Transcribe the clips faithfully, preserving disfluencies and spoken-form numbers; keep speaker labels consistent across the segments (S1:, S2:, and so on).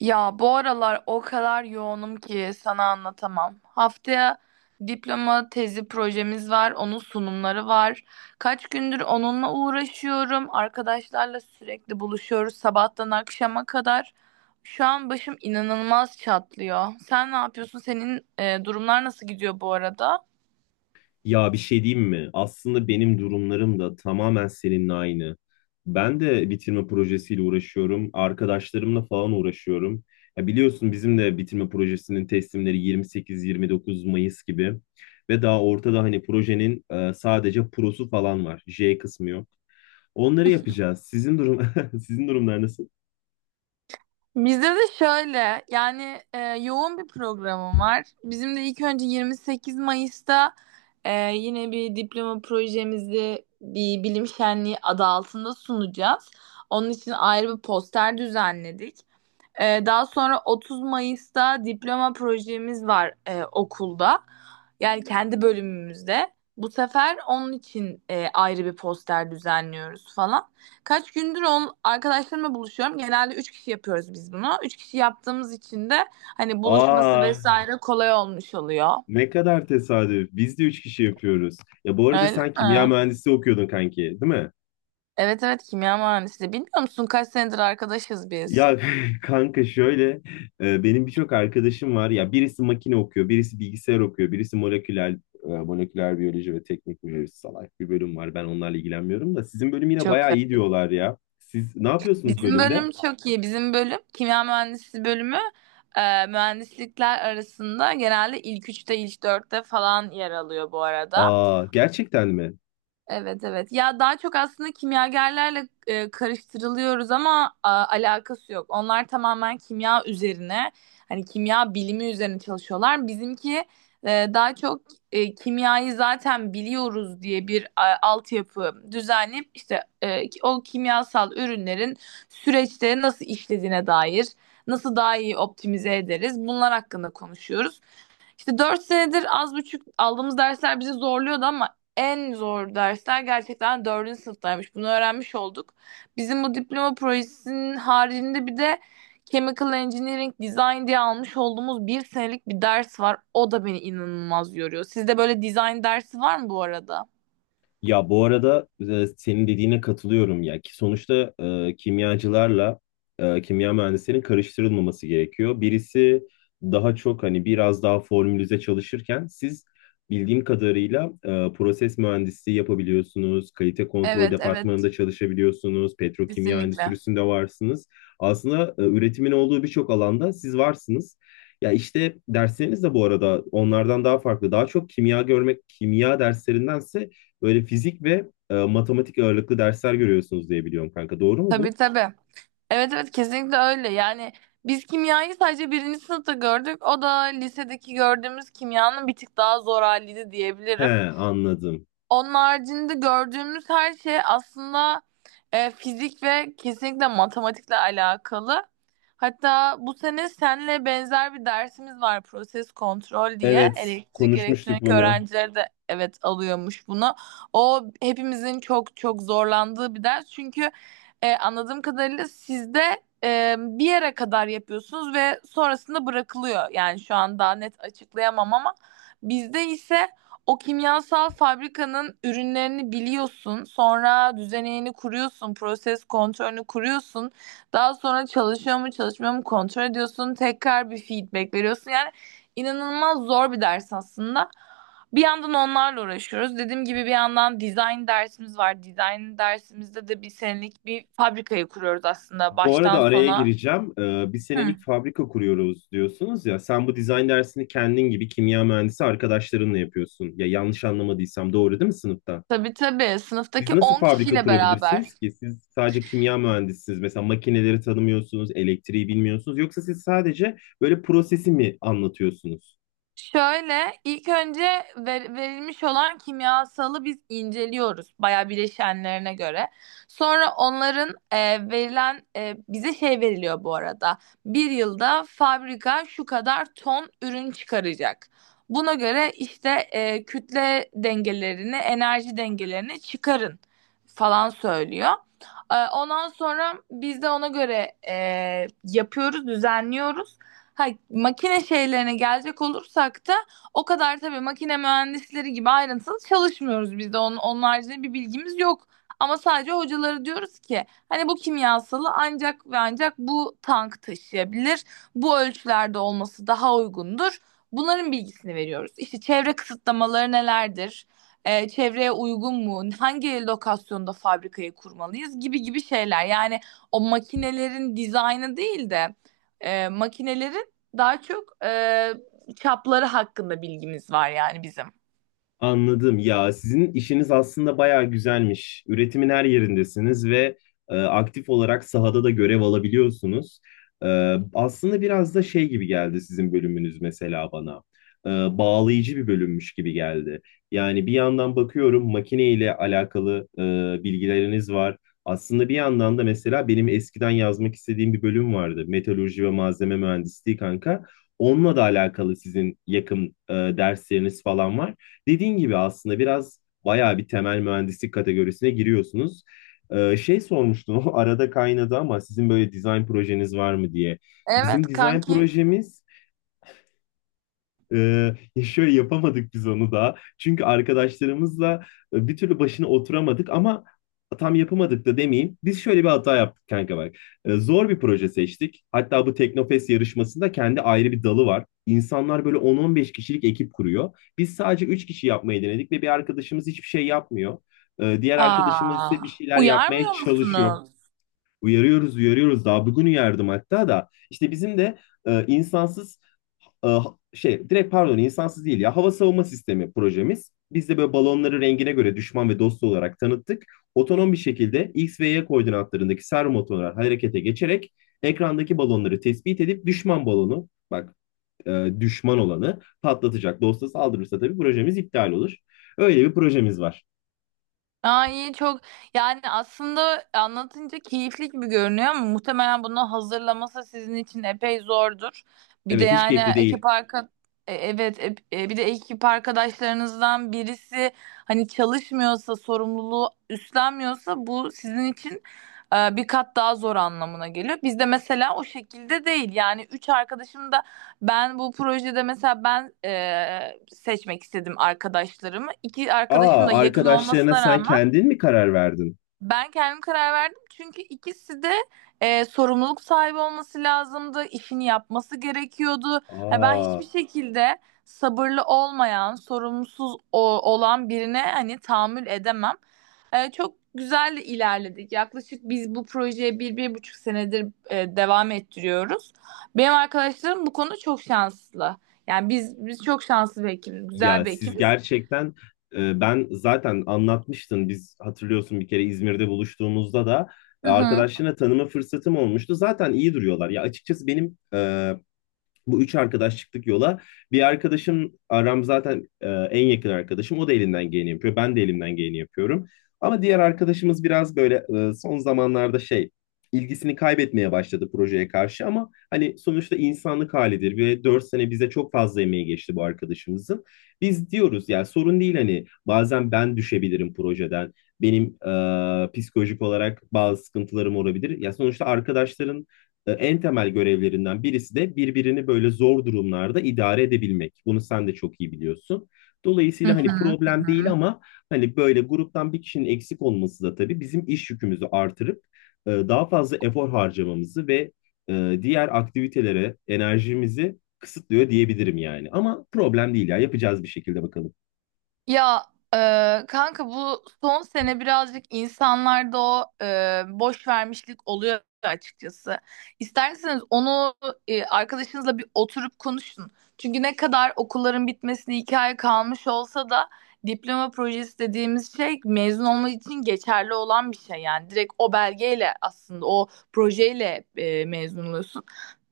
S1: Ya bu aralar o kadar yoğunum ki sana anlatamam. Haftaya diploma tezi projemiz var, onun sunumları var. Kaç gündür onunla uğraşıyorum. Arkadaşlarla sürekli buluşuyoruz sabahtan akşama kadar. Şu an başım inanılmaz çatlıyor. Sen ne yapıyorsun? Senin e, durumlar nasıl gidiyor bu arada?
S2: Ya bir şey diyeyim mi? Aslında benim durumlarım da tamamen seninle aynı. Ben de bitirme projesiyle uğraşıyorum. Arkadaşlarımla falan uğraşıyorum. Ya biliyorsun bizim de bitirme projesinin teslimleri yirmi sekiz yirmi dokuz Mayıs gibi. Ve daha ortada hani projenin e, sadece prosu falan var. J kısmı yok. Onları yapacağız. Sizin durum sizin durumlar nasıl?
S1: Bizde de şöyle yani e, yoğun bir programım var. Bizim de ilk önce yirmi sekiz Mayıs'ta e, yine bir diploma projemizi bir bilim şenliği adı altında sunacağız. Onun için ayrı bir poster düzenledik. Ee, daha sonra otuz Mayıs'ta diploma projemiz var e, okulda. Yani kendi bölümümüzde. Bu sefer onun için e, ayrı bir poster düzenliyoruz falan. Kaç gündür on, arkadaşlarımla buluşuyorum. Genelde üç kişi yapıyoruz biz bunu. Üç kişi yaptığımız için de hani buluşması
S2: Aa,
S1: vesaire kolay olmuş oluyor.
S2: ne kadar tesadüf. Biz de üç kişi yapıyoruz. Ya bu arada
S1: Öyle
S2: sen kimya
S1: mi?
S2: mühendisi okuyordun kanki, değil mi?
S1: Evet evet, kimya mühendisliği. Bilmiyor musun kaç senedir arkadaşız biz?
S2: Ya kanka şöyle e, benim birçok arkadaşım var ya birisi makine okuyor birisi bilgisayar okuyor birisi moleküler e, moleküler biyoloji ve teknik biyoloji salak bir bölüm var ben onlarla ilgilenmiyorum da sizin bölüm yine
S1: Çok
S2: bayağı iyi diyorlar ya siz ne yapıyorsunuz
S1: Bizim
S2: bölümde?
S1: bölüm çok iyi. Bizim bölüm kimya mühendisliği bölümü e, mühendislikler arasında genelde ilk üçte ilk dörtte falan yer alıyor bu arada.
S2: Aa gerçekten mi?
S1: Evet evet. Ya daha çok aslında kimyagerlerle e, karıştırılıyoruz ama a, alakası yok. Onlar tamamen kimya üzerine, hani kimya bilimi üzerine çalışıyorlar. Bizimki e, daha çok e, kimyayı zaten biliyoruz diye bir a, altyapı düzenleyip işte e, ki- o kimyasal ürünlerin süreçte nasıl işlediğine dair, nasıl daha iyi optimize ederiz bunlar hakkında konuşuyoruz. İşte dört senedir az buçuk aldığımız dersler bizi zorluyordu ama en zor dersler gerçekten dördüncü sınıftaymış. Bunu öğrenmiş olduk. Bizim bu diploma projesinin haricinde bir de Chemical Engineering Design diye almış olduğumuz bir senelik bir ders var. O da beni inanılmaz yoruyor. Sizde böyle design dersi var mı bu arada?
S2: Ya bu arada e, senin dediğine katılıyorum ya ki sonuçta e, kimyacılarla e, kimya mühendislerinin karıştırılmaması gerekiyor. Birisi daha çok hani biraz daha formülize çalışırken siz bildiğim kadarıyla e, proses mühendisliği yapabiliyorsunuz, kalite kontrol
S1: Evet, evet,
S2: departmanında çalışabiliyorsunuz, petrokimya
S1: kesinlikle.
S2: endüstrisinde varsınız. Aslında e, üretimin olduğu birçok alanda siz varsınız. Ya işte dersleriniz de bu arada onlardan daha farklı. Daha çok kimya görmek, kimya derslerindense böyle fizik ve e, matematik ağırlıklı dersler görüyorsunuz diye biliyorum kanka. Doğru mu
S1: Tabii
S2: bu?
S1: tabii. Evet evet, kesinlikle öyle. Yani biz kimyayı sadece birinci sınıfta gördük. O da lisedeki gördüğümüz kimyanın bir tık daha zor haliydi
S2: He,
S1: diyebilirim.
S2: anladım.
S1: Onun haricinde gördüğümüz her şey aslında e, fizik ve kesinlikle matematikle alakalı. Hatta bu sene senle benzer bir dersimiz var proses kontrol diye.
S2: Evet,
S1: Elektrik
S2: konuşmuştuk
S1: elektronik
S2: bunu.
S1: öğrencileri de evet alıyormuş bunu. O hepimizin çok çok zorlandığı bir ders. Çünkü e, anladığım kadarıyla sizde e, bir yere kadar yapıyorsunuz ve sonrasında bırakılıyor. Yani şu an daha net açıklayamam ama bizde ise o kimyasal fabrikanın ürünlerini biliyorsun, sonra düzeneğini kuruyorsun, proses kontrolünü kuruyorsun. Daha sonra çalışıyor mu, çalışmıyor mu kontrol ediyorsun, tekrar bir feedback veriyorsun. Yani inanılmaz zor bir ders aslında. Bir yandan onlarla uğraşıyoruz. Dediğim gibi bir yandan design dersimiz var. Design dersimizde de bir senelik bir fabrikayı kuruyoruz aslında
S2: Bu
S1: baştan
S2: arada araya
S1: sona.
S2: gireceğim. E, bir
S1: Hı.
S2: senelik fabrika kuruyoruz diyorsunuz ya. Sen bu dizayn dersini kendin gibi kimya mühendisi arkadaşlarınla yapıyorsun. Ya yanlış anlamadıysam doğru değil mi sınıfta?
S1: Tabii tabii,
S2: Siz
S1: sınıftaki
S2: nasıl
S1: on
S2: fabrika
S1: kişiyle beraber.
S2: kurabilirsiniz ki? Siz sadece kimya mühendisisiniz. Mesela makineleri tanımıyorsunuz, elektriği bilmiyorsunuz. Yoksa siz sadece böyle prosesi mi anlatıyorsunuz?
S1: Şöyle ilk önce ver- verilmiş olan kimyasalı biz inceliyoruz bayağı bileşenlerine göre. Sonra onların e, verilen e, bize şey veriliyor bu arada. Bir yılda fabrika şu kadar ton ürün çıkaracak. Buna göre işte e, kütle dengelerini, enerji dengelerini çıkarın falan söylüyor. Ee, Ondan sonra biz de ona göre e, yapıyoruz, düzenliyoruz. Ha, makine şeylerine gelecek olursak da o kadar tabii makine mühendisleri gibi ayrıntılı çalışmıyoruz biz de. Onun, onun haricinde bir bilgimiz yok. Ama sadece hocaları diyoruz ki hani bu kimyasalı ancak ve ancak bu tank taşıyabilir. Bu ölçülerde olması daha uygundur. Bunların bilgisini veriyoruz. İşte çevre kısıtlamaları nelerdir? E, çevreye uygun mu, hangi lokasyonda fabrikayı kurmalıyız gibi gibi şeyler. Yani o makinelerin dizaynı değil de e, makinelerin daha çok e, çapları hakkında bilgimiz var yani bizim.
S2: Anladım. Ya sizin işiniz aslında bayağı güzelmiş. Üretimin her yerindesiniz ve e, aktif olarak sahada da görev alabiliyorsunuz. E, Aslında biraz da şey gibi geldi sizin bölümünüz mesela bana. E, Bağlayıcı bir bölümmüş gibi geldi. Yani bir yandan bakıyorum makine ile alakalı e, bilgileriniz var. Aslında bir yandan da mesela benim eskiden yazmak istediğim bir bölüm vardı. Meteoroloji ve malzeme mühendisliği kanka. Onunla da alakalı sizin yakın e, dersleriniz falan var. Dediğin gibi aslında biraz bayağı bir temel mühendislik kategorisine giriyorsunuz. Ee, şey sormuştum, o arada kaynadı ama sizin böyle dizayn projeniz var mı diye. Bizim
S1: Evet
S2: dizayn
S1: kanki.
S2: projemiz ee, ya şöyle yapamadık biz onu da. Çünkü arkadaşlarımızla e, bir türlü başına oturamadık ama tam yapamadık da demeyeyim. Biz şöyle bir hata yaptık kanka bak. Ee, zor bir proje seçtik. Hatta bu Teknofest yarışmasında kendi ayrı bir dalı var. İnsanlar böyle on on beş kişilik ekip kuruyor. Biz sadece üç kişi yapmayı denedik ve bir arkadaşımız hiçbir şey yapmıyor. Ee, diğer arkadaşımız
S1: Aa,
S2: ise bir şeyler yapmaya
S1: uyarmıyor
S2: çalışıyor.
S1: musunuz?
S2: Uyarıyoruz, uyarıyoruz. Daha bugün uyardım hatta da. İşte bizim de e, insansız e, şey direkt pardon insansız değil ya hava savunma sistemi projemiz. Biz de böyle balonları rengine göre düşman ve dost olarak tanıttık. Otonom bir şekilde X ve Y koordinatlarındaki servo motorlar harekete geçerek ekrandaki balonları tespit edip düşman balonu bak e, düşman olanı patlatacak. Dosta saldırırsa tabii projemiz iptal olur. Öyle bir projemiz var.
S1: Aa, iyi çok, yani aslında anlatınca keyifli gibi görünüyor ama muhtemelen bunu hazırlaması sizin için epey zordur. Bir de
S2: Evet hiç
S1: yani
S2: keyifli değil.
S1: ekip arka e, evet ep- e, Bir de ekip arkadaşlarınızdan birisi hani çalışmıyorsa sorumluluğu üstlenmiyorsa bu sizin için e, bir kat daha zor anlamına geliyor. Bizde mesela o şekilde değil yani üç arkadaşım da ben bu projede mesela ben e, seçmek istedim arkadaşlarımı. İki arkadaşım
S2: Aa,
S1: da yakın
S2: arkadaşlarına
S1: olmasına
S2: sen
S1: rağmen
S2: kendin mi karar verdin?
S1: ben kendim karar verdim çünkü ikisi de e, sorumluluk sahibi olması lazımdı, işini yapması gerekiyordu. Ha, ben
S2: Aa,
S1: hiçbir şekilde sabırlı olmayan, sorumsuz o- olan birine hani tahammül edemem. E, çok güzel de ilerledik. Yaklaşık biz bu projeye bir, bir buçuk senedir e, devam ettiriyoruz. Benim arkadaşlarım bu konuda çok şanslı. Yani biz biz çok şanslı bir ekibiz, güzel
S2: ya
S1: bir
S2: siz
S1: ekibiz.
S2: gerçekten e, ben zaten anlatmıştım biz hatırlıyorsun bir kere İzmir'de buluştuğumuzda da
S1: Hı
S2: e,
S1: hı.
S2: arkadaşlarına tanıma fırsatım olmuştu. Zaten iyi duruyorlar. Ya açıkçası benim e, bu üç arkadaş çıktık yola. Bir arkadaşım Aram zaten e, en yakın arkadaşım. O da elinden geleni yapıyor. Ben de elimden geleni yapıyorum. Ama diğer arkadaşımız biraz böyle e, son zamanlarda şey ilgisini kaybetmeye başladı projeye karşı ama hani sonuçta insanlık halidir ve dört sene bize çok fazla emeği geçti bu arkadaşımızın. Biz diyoruz yani sorun değil hani bazen ben düşebilirim projeden. Benim e, psikolojik olarak bazı sıkıntılarım olabilir. Ya sonuçta arkadaşların e, en temel görevlerinden birisi de birbirini böyle zor durumlarda idare edebilmek. Bunu sen de çok iyi biliyorsun.
S1: Hı
S2: Dolayısıyla hani
S1: hı.
S2: problem değil ama hani böyle gruptan bir kişinin eksik olması da tabii bizim iş yükümüzü artırıp e, daha fazla efor harcamamızı ve e, diğer aktivitelere enerjimizi kısıtlıyor diyebilirim yani. Ama problem değil ya yapacağız bir şekilde bakalım.
S1: Ya e, Kanka, bu son sene birazcık insanlarda o e, boş vermişlik oluyor açıkçası. İsterseniz onu e, arkadaşınızla bir oturup konuşun. Çünkü ne kadar okulların bitmesine iki ay kalmış olsa da diploma projesi dediğimiz şey mezun olmak için geçerli olan bir şey. Yani direkt o belgeyle aslında o projeyle e, mezun oluyorsun.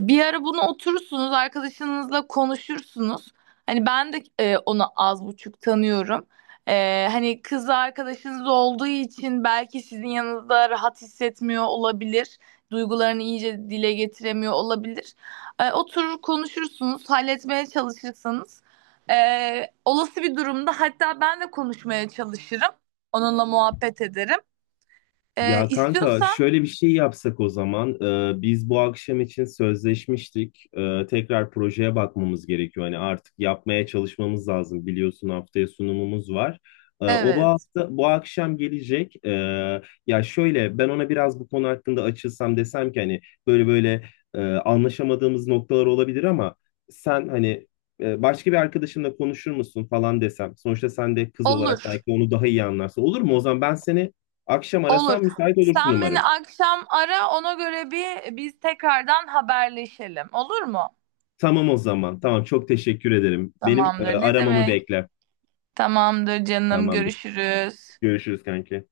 S1: Bir ara bunu oturursunuz arkadaşınızla konuşursunuz. Hani ben de e, onu az buçuk tanıyorum. E, hani kız arkadaşınız olduğu için belki sizin yanınızda rahat hissetmiyor olabilir. Duygularını iyice dile getiremiyor olabilir. E, oturur konuşursunuz, halletmeye çalışırsanız, e, olası bir durumda hatta ben de konuşmaya çalışırım. Onunla muhabbet ederim. E,
S2: Ya kanka
S1: istiyorsan
S2: şöyle bir şey yapsak o zaman. Ee, biz bu akşam için sözleşmiştik. Ee, tekrar projeye bakmamız gerekiyor. Hani artık yapmaya çalışmamız lazım. Biliyorsun haftaya sunumumuz var. Ee, o bu
S1: evet,
S2: hafta bu akşam gelecek. Ee, ya şöyle ben ona biraz bu konu hakkında açılsam desem ki hani böyle böyle e, anlaşamadığımız noktalar olabilir ama sen hani e, başka bir arkadaşınla konuşur musun falan desem. Sonuçta sen de kız olarak
S1: olur
S2: belki onu daha iyi anlarsın. Olur mu? O zaman ben seni akşam
S1: olur.
S2: arasam müsait olursun
S1: Sen beni
S2: umarım.
S1: akşam ara, ona göre bir biz tekrardan haberleşelim, olur mu?
S2: Tamam o zaman. Tamam çok teşekkür ederim. Benim e,
S1: Tamamdır. Ne
S2: aramamı
S1: demek?
S2: bekle.
S1: Tamamdır canım.
S2: Tamamdır.
S1: Görüşürüz.
S2: Görüşürüz kanki.